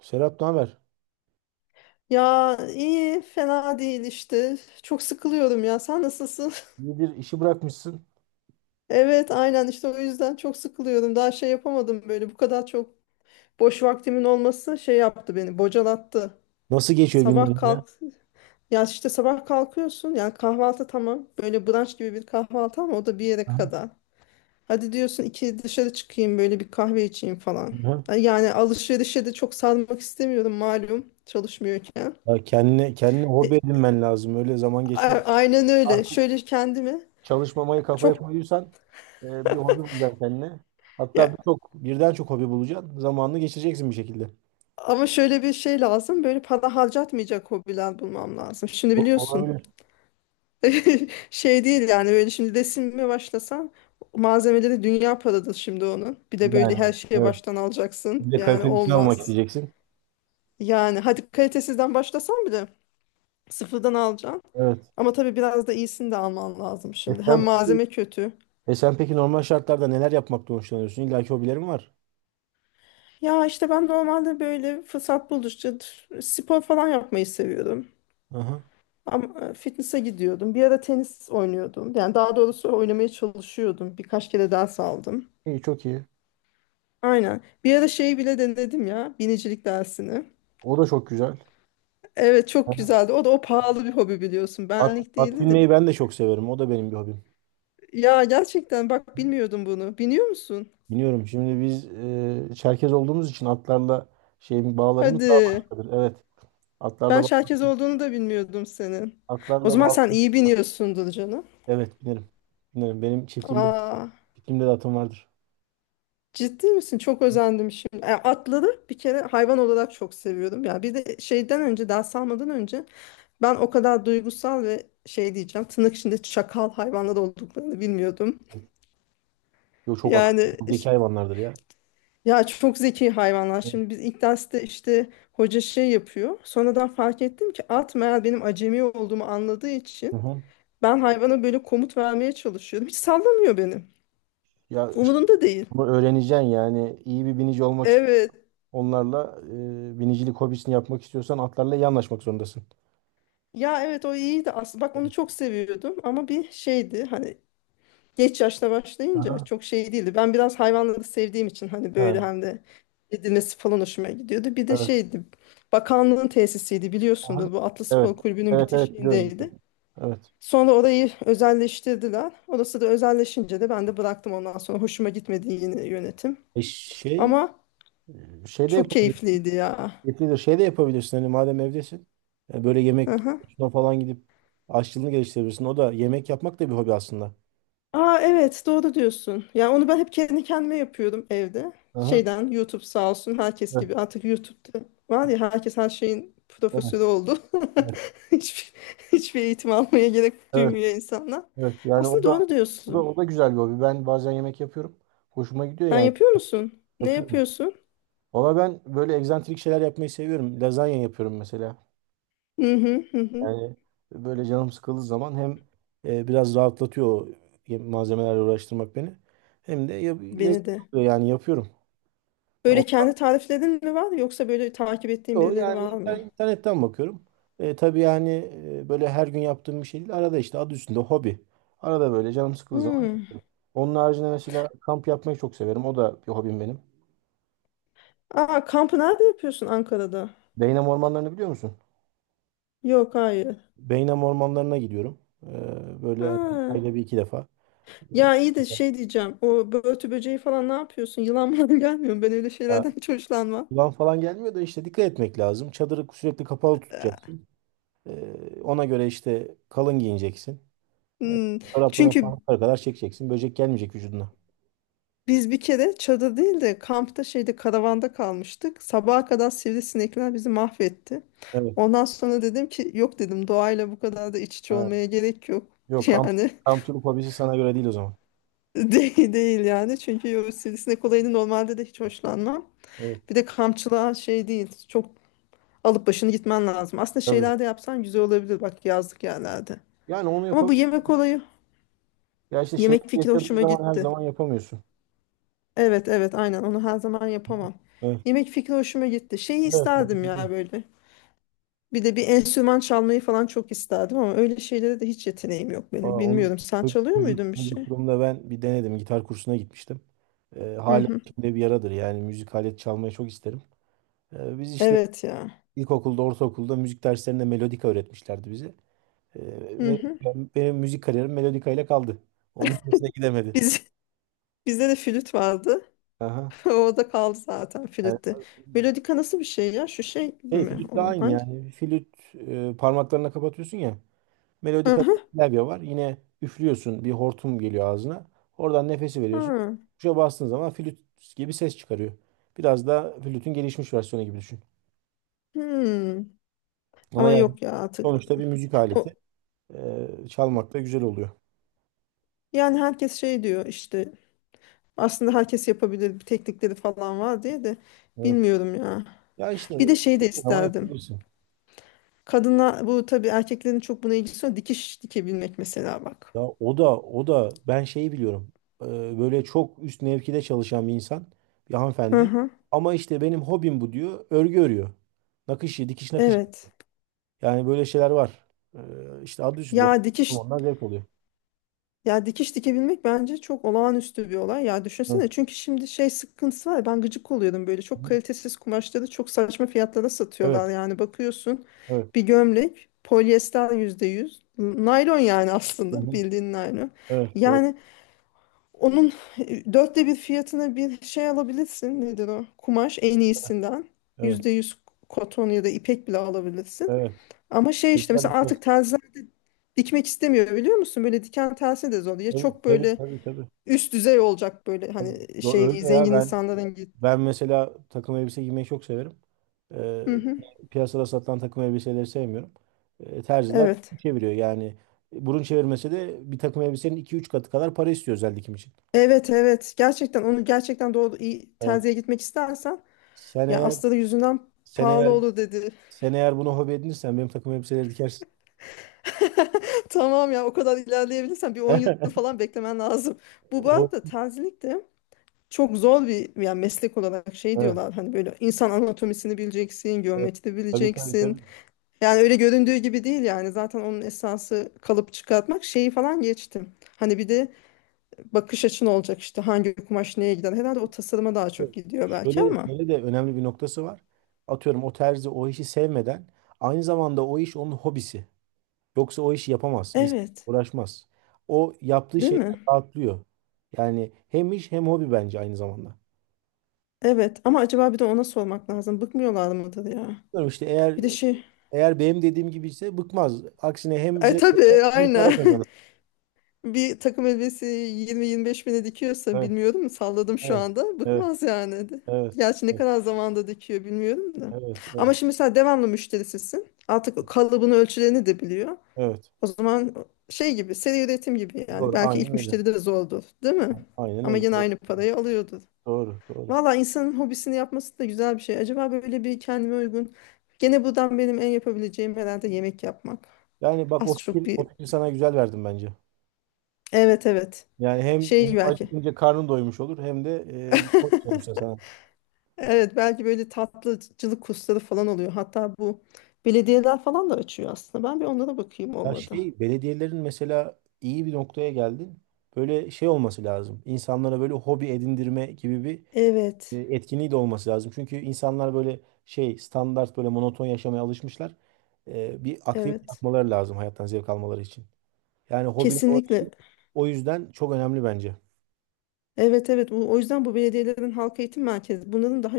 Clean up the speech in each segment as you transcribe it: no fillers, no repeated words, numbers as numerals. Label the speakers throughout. Speaker 1: Serap, ne haber?
Speaker 2: Ya iyi, fena değil işte. Çok sıkılıyorum ya. Sen nasılsın?
Speaker 1: İyidir, işi bırakmışsın.
Speaker 2: Evet, aynen işte o yüzden çok sıkılıyorum. Daha şey yapamadım böyle. Bu kadar çok boş vaktimin olması şey yaptı beni, bocalattı.
Speaker 1: Nasıl geçiyor
Speaker 2: Sabah
Speaker 1: günlerin ya?
Speaker 2: kalk, ya işte sabah kalkıyorsun. Yani kahvaltı tamam. Böyle brunch gibi bir kahvaltı ama o da bir yere
Speaker 1: Aha.
Speaker 2: kadar. Hadi diyorsun iki dışarı çıkayım böyle bir kahve içeyim falan.
Speaker 1: Aha.
Speaker 2: Yani alışverişe de çok sarmak istemiyorum malum çalışmıyorken.
Speaker 1: Ya kendine hobi
Speaker 2: E,
Speaker 1: edinmen lazım. Öyle zaman geçmez.
Speaker 2: Aynen öyle.
Speaker 1: Artık
Speaker 2: Şöyle kendimi
Speaker 1: çalışmamayı kafaya
Speaker 2: çok
Speaker 1: koyuyorsan e, bir hobi bulacaksın kendine. Hatta
Speaker 2: Ya,
Speaker 1: birden çok hobi bulacaksın. Zamanını geçireceksin bir şekilde.
Speaker 2: ama şöyle bir şey lazım. Böyle para harcatmayacak hobiler bulmam lazım. Şimdi biliyorsun.
Speaker 1: Olabilir.
Speaker 2: Şey değil yani böyle şimdi resimle başlasan malzemeleri dünya paradır şimdi onun. Bir de böyle
Speaker 1: Yani
Speaker 2: her şeye
Speaker 1: evet.
Speaker 2: baştan
Speaker 1: Bir
Speaker 2: alacaksın.
Speaker 1: de
Speaker 2: Yani
Speaker 1: kaliteli işini almak
Speaker 2: olmaz.
Speaker 1: isteyeceksin.
Speaker 2: Yani hadi kalitesizden başlasan bile sıfırdan alacaksın.
Speaker 1: Evet.
Speaker 2: Ama tabii biraz da iyisini de alman lazım
Speaker 1: E
Speaker 2: şimdi.
Speaker 1: sen,
Speaker 2: Hem
Speaker 1: peki-
Speaker 2: malzeme kötü.
Speaker 1: e sen peki normal şartlarda neler yapmaktan hoşlanıyorsun? İlla ki hobilerin var.
Speaker 2: Ya işte ben normalde böyle fırsat buldukça spor falan yapmayı seviyorum.
Speaker 1: Aha.
Speaker 2: Ama fitness'a gidiyordum. Bir ara tenis oynuyordum. Yani daha doğrusu oynamaya çalışıyordum. Birkaç kere ders aldım.
Speaker 1: İyi, çok iyi.
Speaker 2: Aynen. Bir ara şeyi bile denedim ya. Binicilik dersini.
Speaker 1: O da çok güzel.
Speaker 2: Evet çok güzeldi. O da o pahalı bir hobi biliyorsun.
Speaker 1: At,
Speaker 2: Benlik
Speaker 1: at
Speaker 2: değildi de.
Speaker 1: binmeyi ben de çok severim. O da benim bir hobim.
Speaker 2: Ya gerçekten bak bilmiyordum bunu. Biniyor musun?
Speaker 1: Biniyorum. Şimdi biz Çerkez olduğumuz için atlarla şeyin bağlarımız daha
Speaker 2: Hadi.
Speaker 1: başkadır. Evet. Atlarla
Speaker 2: Ben
Speaker 1: ba-
Speaker 2: şerkez olduğunu da bilmiyordum senin. O
Speaker 1: atlarla
Speaker 2: zaman
Speaker 1: bağ.
Speaker 2: sen iyi biniyorsundur canım.
Speaker 1: Evet, binerim. Binerim. Benim
Speaker 2: Aa.
Speaker 1: çiftliğimde de atım vardır.
Speaker 2: Ciddi misin? Çok özendim şimdi. Yani atları bir kere hayvan olarak çok seviyordum. Ya bir de şeyden önce, ders almadan önce ben o kadar duygusal ve şey diyeceğim, tırnak içinde çakal hayvanlar olduklarını bilmiyordum.
Speaker 1: Yo, çok akıllı,
Speaker 2: Yani
Speaker 1: çok zeki
Speaker 2: iş-
Speaker 1: hayvanlardır ya.
Speaker 2: ya çok zeki hayvanlar. Şimdi biz ilk derste işte hoca şey yapıyor. Sonradan fark ettim ki at meğer benim acemi olduğumu anladığı
Speaker 1: Hı
Speaker 2: için
Speaker 1: hı.
Speaker 2: ben hayvana böyle komut vermeye çalışıyordum. Hiç sallamıyor beni.
Speaker 1: Ya işte
Speaker 2: Umurunda değil.
Speaker 1: bunu öğreneceksin yani. İyi bir binici olmak istiyorsan
Speaker 2: Evet.
Speaker 1: onlarla binicilik hobisini yapmak istiyorsan atlarla iyi anlaşmak zorundasın.
Speaker 2: Ya evet o iyiydi aslında. Bak onu çok seviyordum ama bir şeydi hani geç yaşta başlayınca
Speaker 1: Aha.
Speaker 2: çok şey değildi. Ben biraz hayvanları sevdiğim için hani böyle
Speaker 1: Ha,
Speaker 2: hem de edilmesi falan hoşuma gidiyordu. Bir de
Speaker 1: evet.
Speaker 2: şeydi bakanlığın tesisiydi
Speaker 1: Aha.
Speaker 2: biliyorsundur bu Atlı
Speaker 1: Evet.
Speaker 2: Spor Kulübü'nün
Speaker 1: Evet, evet, biliyorum.
Speaker 2: bitişiğindeydi.
Speaker 1: Evet.
Speaker 2: Sonra orayı özelleştirdiler. Orası da özelleşince de ben de bıraktım ondan sonra hoşuma gitmedi yine yönetim.
Speaker 1: E şey
Speaker 2: Ama
Speaker 1: Şey de
Speaker 2: çok
Speaker 1: yapabilirsin.
Speaker 2: keyifliydi ya.
Speaker 1: Yetilir. Şey de yapabilirsin. Hani madem evdesin. Böyle
Speaker 2: Hı
Speaker 1: yemek
Speaker 2: hı.
Speaker 1: kursuna falan gidip aşçılığını geliştirebilirsin. O da, yemek yapmak da bir hobi aslında.
Speaker 2: Aa, evet doğru diyorsun. Yani onu ben hep kendi kendime yapıyordum evde.
Speaker 1: Aha.
Speaker 2: Şeyden YouTube sağ olsun herkes
Speaker 1: Evet,
Speaker 2: gibi artık YouTube'da var ya herkes her şeyin
Speaker 1: evet,
Speaker 2: profesörü oldu.
Speaker 1: evet,
Speaker 2: Hiçbir, hiçbir eğitim almaya gerek
Speaker 1: evet,
Speaker 2: duymuyor insanlar.
Speaker 1: evet. Yani
Speaker 2: Aslında doğru diyorsun.
Speaker 1: o da güzel bir hobi. Ben bazen yemek yapıyorum. Hoşuma gidiyor
Speaker 2: Sen
Speaker 1: yani.
Speaker 2: yapıyor musun? Ne
Speaker 1: Yapıyorum.
Speaker 2: yapıyorsun?
Speaker 1: Valla ben böyle egzantrik şeyler yapmayı seviyorum. Lazanya yapıyorum mesela.
Speaker 2: Hı hı hı hı.
Speaker 1: Yani böyle canım sıkıldığı zaman hem biraz rahatlatıyor o malzemelerle uğraştırmak beni. Hem de
Speaker 2: Beni
Speaker 1: lezzetli
Speaker 2: de.
Speaker 1: oluyor yani, yapıyorum. Ya
Speaker 2: Böyle kendi tariflerin mi var yoksa böyle takip ettiğin birileri var mı?
Speaker 1: İnternetten bakıyorum. Tabii yani böyle her gün yaptığım bir şey değil. Arada işte, adı üstünde hobi. Arada böyle canım sıkıldığı zaman.
Speaker 2: Hmm.
Speaker 1: Onun haricinde mesela kamp yapmayı çok severim. O da bir hobim benim.
Speaker 2: Aa, kampı nerede yapıyorsun Ankara'da?
Speaker 1: Beynam ormanlarını biliyor musun?
Speaker 2: Yok, hayır.
Speaker 1: Beynam ormanlarına gidiyorum. Böyle
Speaker 2: Ha.
Speaker 1: hani ayda bir iki defa.
Speaker 2: Ya iyi de şey diyeceğim. O börtü böceği falan ne yapıyorsun? Yılan mı gelmiyor mu? Ben öyle
Speaker 1: Ya,
Speaker 2: şeylerden hiç hoşlanmam.
Speaker 1: Yılan falan gelmiyor da işte dikkat etmek lazım. Çadırı sürekli kapalı tutacaksın. Ona göre işte kalın giyineceksin. E,
Speaker 2: Hmm.
Speaker 1: Çoraplarını falan
Speaker 2: Çünkü
Speaker 1: yukarı kadar çekeceksin. Böcek gelmeyecek vücuduna.
Speaker 2: biz bir kere çadır değil de kampta şeyde karavanda kalmıştık. Sabaha kadar sivrisinekler bizi mahvetti.
Speaker 1: Evet.
Speaker 2: Ondan sonra dedim ki yok dedim doğayla bu kadar da iç içe
Speaker 1: Ha.
Speaker 2: olmaya gerek yok.
Speaker 1: Yok,
Speaker 2: Yani
Speaker 1: kamp turu hobisi sana göre değil o zaman.
Speaker 2: değil, değil yani. Çünkü o sivrisinek olayını normalde de hiç hoşlanmam.
Speaker 1: Evet.
Speaker 2: Bir de kampçılığa şey değil. Çok alıp başını gitmen lazım. Aslında
Speaker 1: Tabii.
Speaker 2: şeyler de yapsan güzel olabilir bak yazlık yerlerde.
Speaker 1: Yani onu yap,
Speaker 2: Ama bu yemek olayı,
Speaker 1: ya işte şey
Speaker 2: yemek fikri
Speaker 1: yaşadığın
Speaker 2: hoşuma
Speaker 1: zaman her
Speaker 2: gitti.
Speaker 1: zaman yapamıyorsun.
Speaker 2: Evet evet aynen onu her zaman yapamam.
Speaker 1: Evet.
Speaker 2: Yemek fikri hoşuma gitti. Şeyi
Speaker 1: Evet. Onu
Speaker 2: isterdim
Speaker 1: biliyorum.
Speaker 2: ya böyle. Bir de bir enstrüman çalmayı falan çok isterdim ama öyle şeylere de hiç yeteneğim yok
Speaker 1: Aa,
Speaker 2: benim.
Speaker 1: onu
Speaker 2: Bilmiyorum sen çalıyor
Speaker 1: Müzik,
Speaker 2: muydun bir şey?
Speaker 1: çocukluğumda ben bir denedim. Gitar kursuna gitmiştim.
Speaker 2: Hı
Speaker 1: Hala
Speaker 2: hı.
Speaker 1: içimde bir yaradır. Yani müzik alet çalmayı çok isterim. Biz işte
Speaker 2: Evet ya.
Speaker 1: ilkokulda, ortaokulda müzik derslerinde melodika öğretmişlerdi bize. Ee,
Speaker 2: Hı hı.
Speaker 1: benim müzik kariyerim melodika ile kaldı. Onun ötesine gidemedi.
Speaker 2: Biz, bizde de flüt vardı.
Speaker 1: Aha.
Speaker 2: O da kaldı zaten
Speaker 1: Evet.
Speaker 2: flütte. Melodika nasıl bir şey ya? Şu şey gibi
Speaker 1: Şey,
Speaker 2: mi
Speaker 1: flütle
Speaker 2: olan
Speaker 1: aynı
Speaker 2: hangi?
Speaker 1: yani. Flüt, parmaklarına kapatıyorsun ya. Melodik
Speaker 2: Hı hı.
Speaker 1: klavye var. Yine üflüyorsun, bir hortum geliyor ağzına. Oradan nefesi veriyorsun.
Speaker 2: Hı.
Speaker 1: Tuşa bastığın zaman flüt gibi ses çıkarıyor. Biraz da flütün gelişmiş versiyonu gibi düşün.
Speaker 2: Hmm.
Speaker 1: Ama
Speaker 2: Ama
Speaker 1: yani
Speaker 2: yok ya artık.
Speaker 1: sonuçta bir müzik aleti.
Speaker 2: O,
Speaker 1: Çalmak da güzel oluyor.
Speaker 2: yani herkes şey diyor işte aslında herkes yapabilir bir teknikleri falan var diye de
Speaker 1: Evet.
Speaker 2: bilmiyorum ya.
Speaker 1: Ya işte
Speaker 2: Bir de şey de
Speaker 1: ama
Speaker 2: isterdim.
Speaker 1: yapabilirsin.
Speaker 2: Kadına bu tabii erkeklerin çok buna ilgisi yok. Dikiş dikebilmek mesela bak.
Speaker 1: Ya o da o da ben şeyi biliyorum. Böyle çok üst mevkide çalışan bir insan, bir
Speaker 2: Hı
Speaker 1: hanımefendi.
Speaker 2: hı.
Speaker 1: Ama işte benim hobim bu diyor. Örgü örüyor. Nakışı, dikiş nakış.
Speaker 2: Evet.
Speaker 1: Yani böyle şeyler var. İşte adı üstünde,
Speaker 2: Ya
Speaker 1: okuyorum.
Speaker 2: dikiş
Speaker 1: Onlar zevk oluyor.
Speaker 2: ya dikiş dikebilmek bence çok olağanüstü bir olay. Ya
Speaker 1: Hı.
Speaker 2: düşünsene çünkü şimdi şey sıkıntısı var. Ya, ben gıcık oluyorum böyle. Çok kalitesiz kumaşları çok saçma fiyatlara
Speaker 1: Evet,
Speaker 2: satıyorlar. Yani bakıyorsun
Speaker 1: evet.
Speaker 2: bir gömlek polyester %100. Naylon yani
Speaker 1: Hı
Speaker 2: aslında
Speaker 1: hı.
Speaker 2: bildiğin naylon.
Speaker 1: Evet, doğru.
Speaker 2: Yani onun 1/4 fiyatına bir şey alabilirsin. Nedir o? Kumaş en iyisinden.
Speaker 1: Evet,
Speaker 2: Yüzde yüz koton ya da ipek bile alabilirsin.
Speaker 1: evet.
Speaker 2: Ama şey işte
Speaker 1: Güzel
Speaker 2: mesela
Speaker 1: bir şey.
Speaker 2: artık terziler dikmek istemiyor biliyor musun? Böyle diken tersi de zor. Ya
Speaker 1: Tabii,
Speaker 2: çok
Speaker 1: tabii,
Speaker 2: böyle
Speaker 1: tabii. tabii.
Speaker 2: üst düzey olacak böyle hani
Speaker 1: Yo,
Speaker 2: şey
Speaker 1: öyle ya,
Speaker 2: zengin insanların git.
Speaker 1: ben mesela takım elbise giymeyi çok severim. Ee,
Speaker 2: Hı hı.
Speaker 1: Piyasada satılan takım elbiseleri sevmiyorum. Terziler
Speaker 2: Evet.
Speaker 1: çeviriyor yani. Burun çevirmesi de bir takım elbisenin iki üç katı kadar para istiyor özel dikim için.
Speaker 2: Evet evet. Gerçekten onu gerçekten doğru iyi
Speaker 1: Evet.
Speaker 2: terziye gitmek istersen
Speaker 1: Sen
Speaker 2: ya
Speaker 1: eğer
Speaker 2: astarı yüzünden
Speaker 1: sen
Speaker 2: pahalı
Speaker 1: eğer
Speaker 2: olur dedi.
Speaker 1: sen eğer bunu hobi edinirsen benim takım elbiseleri dikersin.
Speaker 2: Tamam ya o kadar ilerleyebilirsen bir 10 yıl falan beklemen lazım. Bu arada terzilik de çok zor bir yani meslek olarak şey
Speaker 1: O,
Speaker 2: diyorlar hani böyle insan anatomisini bileceksin,
Speaker 1: Evet.
Speaker 2: geometri
Speaker 1: Tabii, tabii, tabii.
Speaker 2: bileceksin. Yani öyle göründüğü gibi değil yani zaten onun esası kalıp çıkartmak şeyi falan geçtim. Hani bir de bakış açın olacak işte hangi kumaş neye gider. Herhalde o tasarıma daha çok gidiyor belki
Speaker 1: Şöyle,
Speaker 2: ama.
Speaker 1: şöyle de önemli bir noktası var. Atıyorum, o terzi o işi sevmeden aynı zamanda o iş onun hobisi. Yoksa o işi yapamaz, İnsan
Speaker 2: Evet,
Speaker 1: uğraşmaz. O yaptığı
Speaker 2: değil
Speaker 1: şeyden
Speaker 2: mi?
Speaker 1: rahatlıyor. Yani hem iş hem hobi bence aynı zamanda.
Speaker 2: Evet ama acaba bir de ona sormak lazım. Bıkmıyorlar mıdır ya?
Speaker 1: Bilmiyorum işte, eğer
Speaker 2: Bir de şey.
Speaker 1: eğer benim dediğim gibi ise bıkmaz. Aksine hem
Speaker 2: E
Speaker 1: zevk alır,
Speaker 2: tabii
Speaker 1: hem para
Speaker 2: aynen.
Speaker 1: kazanır.
Speaker 2: Bir takım elbisesi 20-25 bine dikiyorsa
Speaker 1: Evet,
Speaker 2: bilmiyorum salladım şu
Speaker 1: evet,
Speaker 2: anda
Speaker 1: evet,
Speaker 2: bıkmaz yani.
Speaker 1: evet,
Speaker 2: Gerçi ne
Speaker 1: evet,
Speaker 2: kadar zamanda dikiyor bilmiyorum da.
Speaker 1: evet, evet,
Speaker 2: Ama şimdi sen devamlı müşterisisin. Artık kalıbını ölçülerini de biliyor.
Speaker 1: evet.
Speaker 2: O zaman şey gibi seri üretim gibi yani
Speaker 1: Doğru,
Speaker 2: belki
Speaker 1: aynen
Speaker 2: ilk
Speaker 1: öyle.
Speaker 2: müşteri de zordur değil mi?
Speaker 1: Aynen
Speaker 2: Ama
Speaker 1: öyle.
Speaker 2: yine aynı parayı alıyordur.
Speaker 1: Doğru, doğru.
Speaker 2: Valla insanın hobisini yapması da güzel bir şey. Acaba böyle bir kendime uygun. Gene buradan benim en yapabileceğim herhalde yemek yapmak.
Speaker 1: Yani bak,
Speaker 2: Az çok
Speaker 1: o
Speaker 2: bir.
Speaker 1: fikir sana güzel, verdim bence.
Speaker 2: Evet evet.
Speaker 1: Yani hem, hem
Speaker 2: Şey belki.
Speaker 1: acıkınca karnın doymuş olur hem de hoş sonuçta sana.
Speaker 2: Evet belki böyle tatlıcılık kursları falan oluyor. Hatta bu belediyeler falan da açıyor aslında. Ben bir onlara bakayım
Speaker 1: Ya
Speaker 2: olmadı.
Speaker 1: şey, belediyelerin mesela, iyi bir noktaya geldin. Böyle şey olması lazım. İnsanlara böyle hobi edindirme gibi bir
Speaker 2: Evet,
Speaker 1: etkinliği de olması lazım. Çünkü insanlar böyle şey, standart böyle monoton yaşamaya alışmışlar. Bir aktivite
Speaker 2: evet.
Speaker 1: yapmaları lazım hayattan zevk almaları için. Yani
Speaker 2: Kesinlikle.
Speaker 1: o yüzden çok önemli bence.
Speaker 2: Evet evet. O yüzden bu belediyelerin halk eğitim merkezi bunların daha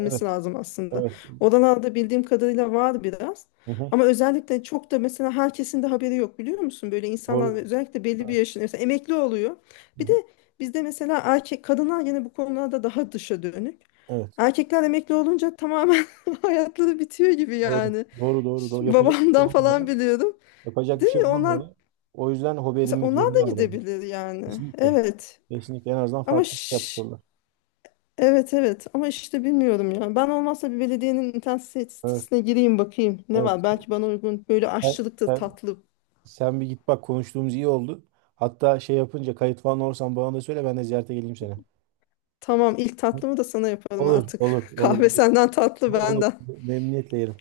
Speaker 1: Evet,
Speaker 2: lazım aslında.
Speaker 1: evet.
Speaker 2: Oralarda bildiğim kadarıyla var biraz.
Speaker 1: Hı hı.
Speaker 2: Ama özellikle çok da mesela herkesin de haberi yok biliyor musun? Böyle insanlar
Speaker 1: Doğru.
Speaker 2: özellikle belli bir
Speaker 1: Evet.
Speaker 2: yaşında mesela emekli oluyor.
Speaker 1: Hı
Speaker 2: Bir de
Speaker 1: hı.
Speaker 2: bizde mesela erkek kadınlar yine bu konularda daha dışa dönük.
Speaker 1: Evet.
Speaker 2: Erkekler emekli olunca tamamen hayatları bitiyor gibi
Speaker 1: Doğru.
Speaker 2: yani.
Speaker 1: Doğru, doğru, doğru.
Speaker 2: Şimdi
Speaker 1: Yapacak bir şey
Speaker 2: babamdan
Speaker 1: bulamıyorlar.
Speaker 2: falan biliyorum.
Speaker 1: Yapacak bir
Speaker 2: Değil
Speaker 1: şey
Speaker 2: mi? Onlar
Speaker 1: bulamıyorlar. O yüzden hobi
Speaker 2: mesela
Speaker 1: edinmek
Speaker 2: onlar da
Speaker 1: zorundalar bence.
Speaker 2: gidebilir yani.
Speaker 1: Kesinlikle.
Speaker 2: Evet.
Speaker 1: Kesinlikle en azından
Speaker 2: Ama
Speaker 1: farklı bir şey
Speaker 2: şş.
Speaker 1: yapıyorlar.
Speaker 2: Evet evet ama işte bilmiyorum ya. Ben olmazsa bir belediyenin internet
Speaker 1: Evet,
Speaker 2: sitesine gireyim bakayım ne
Speaker 1: evet.
Speaker 2: var. Belki bana uygun böyle
Speaker 1: Sen,
Speaker 2: aşçılık da
Speaker 1: sen,
Speaker 2: tatlı.
Speaker 1: sen bir git bak, konuştuğumuz iyi oldu. Hatta şey yapınca, kayıt falan olursan bana da söyle, ben de ziyarete geleyim seni.
Speaker 2: Tamam ilk tatlımı da sana yaparım
Speaker 1: Olur, olur,
Speaker 2: artık.
Speaker 1: olur.
Speaker 2: Kahve
Speaker 1: Olur.
Speaker 2: senden tatlı
Speaker 1: Olur.
Speaker 2: benden.
Speaker 1: Memnuniyetle yerim.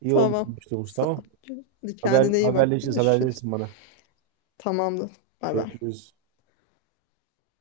Speaker 1: İyi oldu
Speaker 2: Tamam.
Speaker 1: konuştuğumuz,
Speaker 2: Sağ
Speaker 1: tamam.
Speaker 2: ol. Hadi kendine iyi bak.
Speaker 1: Haberleşiriz, haber
Speaker 2: Görüşürüz.
Speaker 1: verirsin bana.
Speaker 2: Tamamdır. Bay bay.
Speaker 1: Görüşürüz.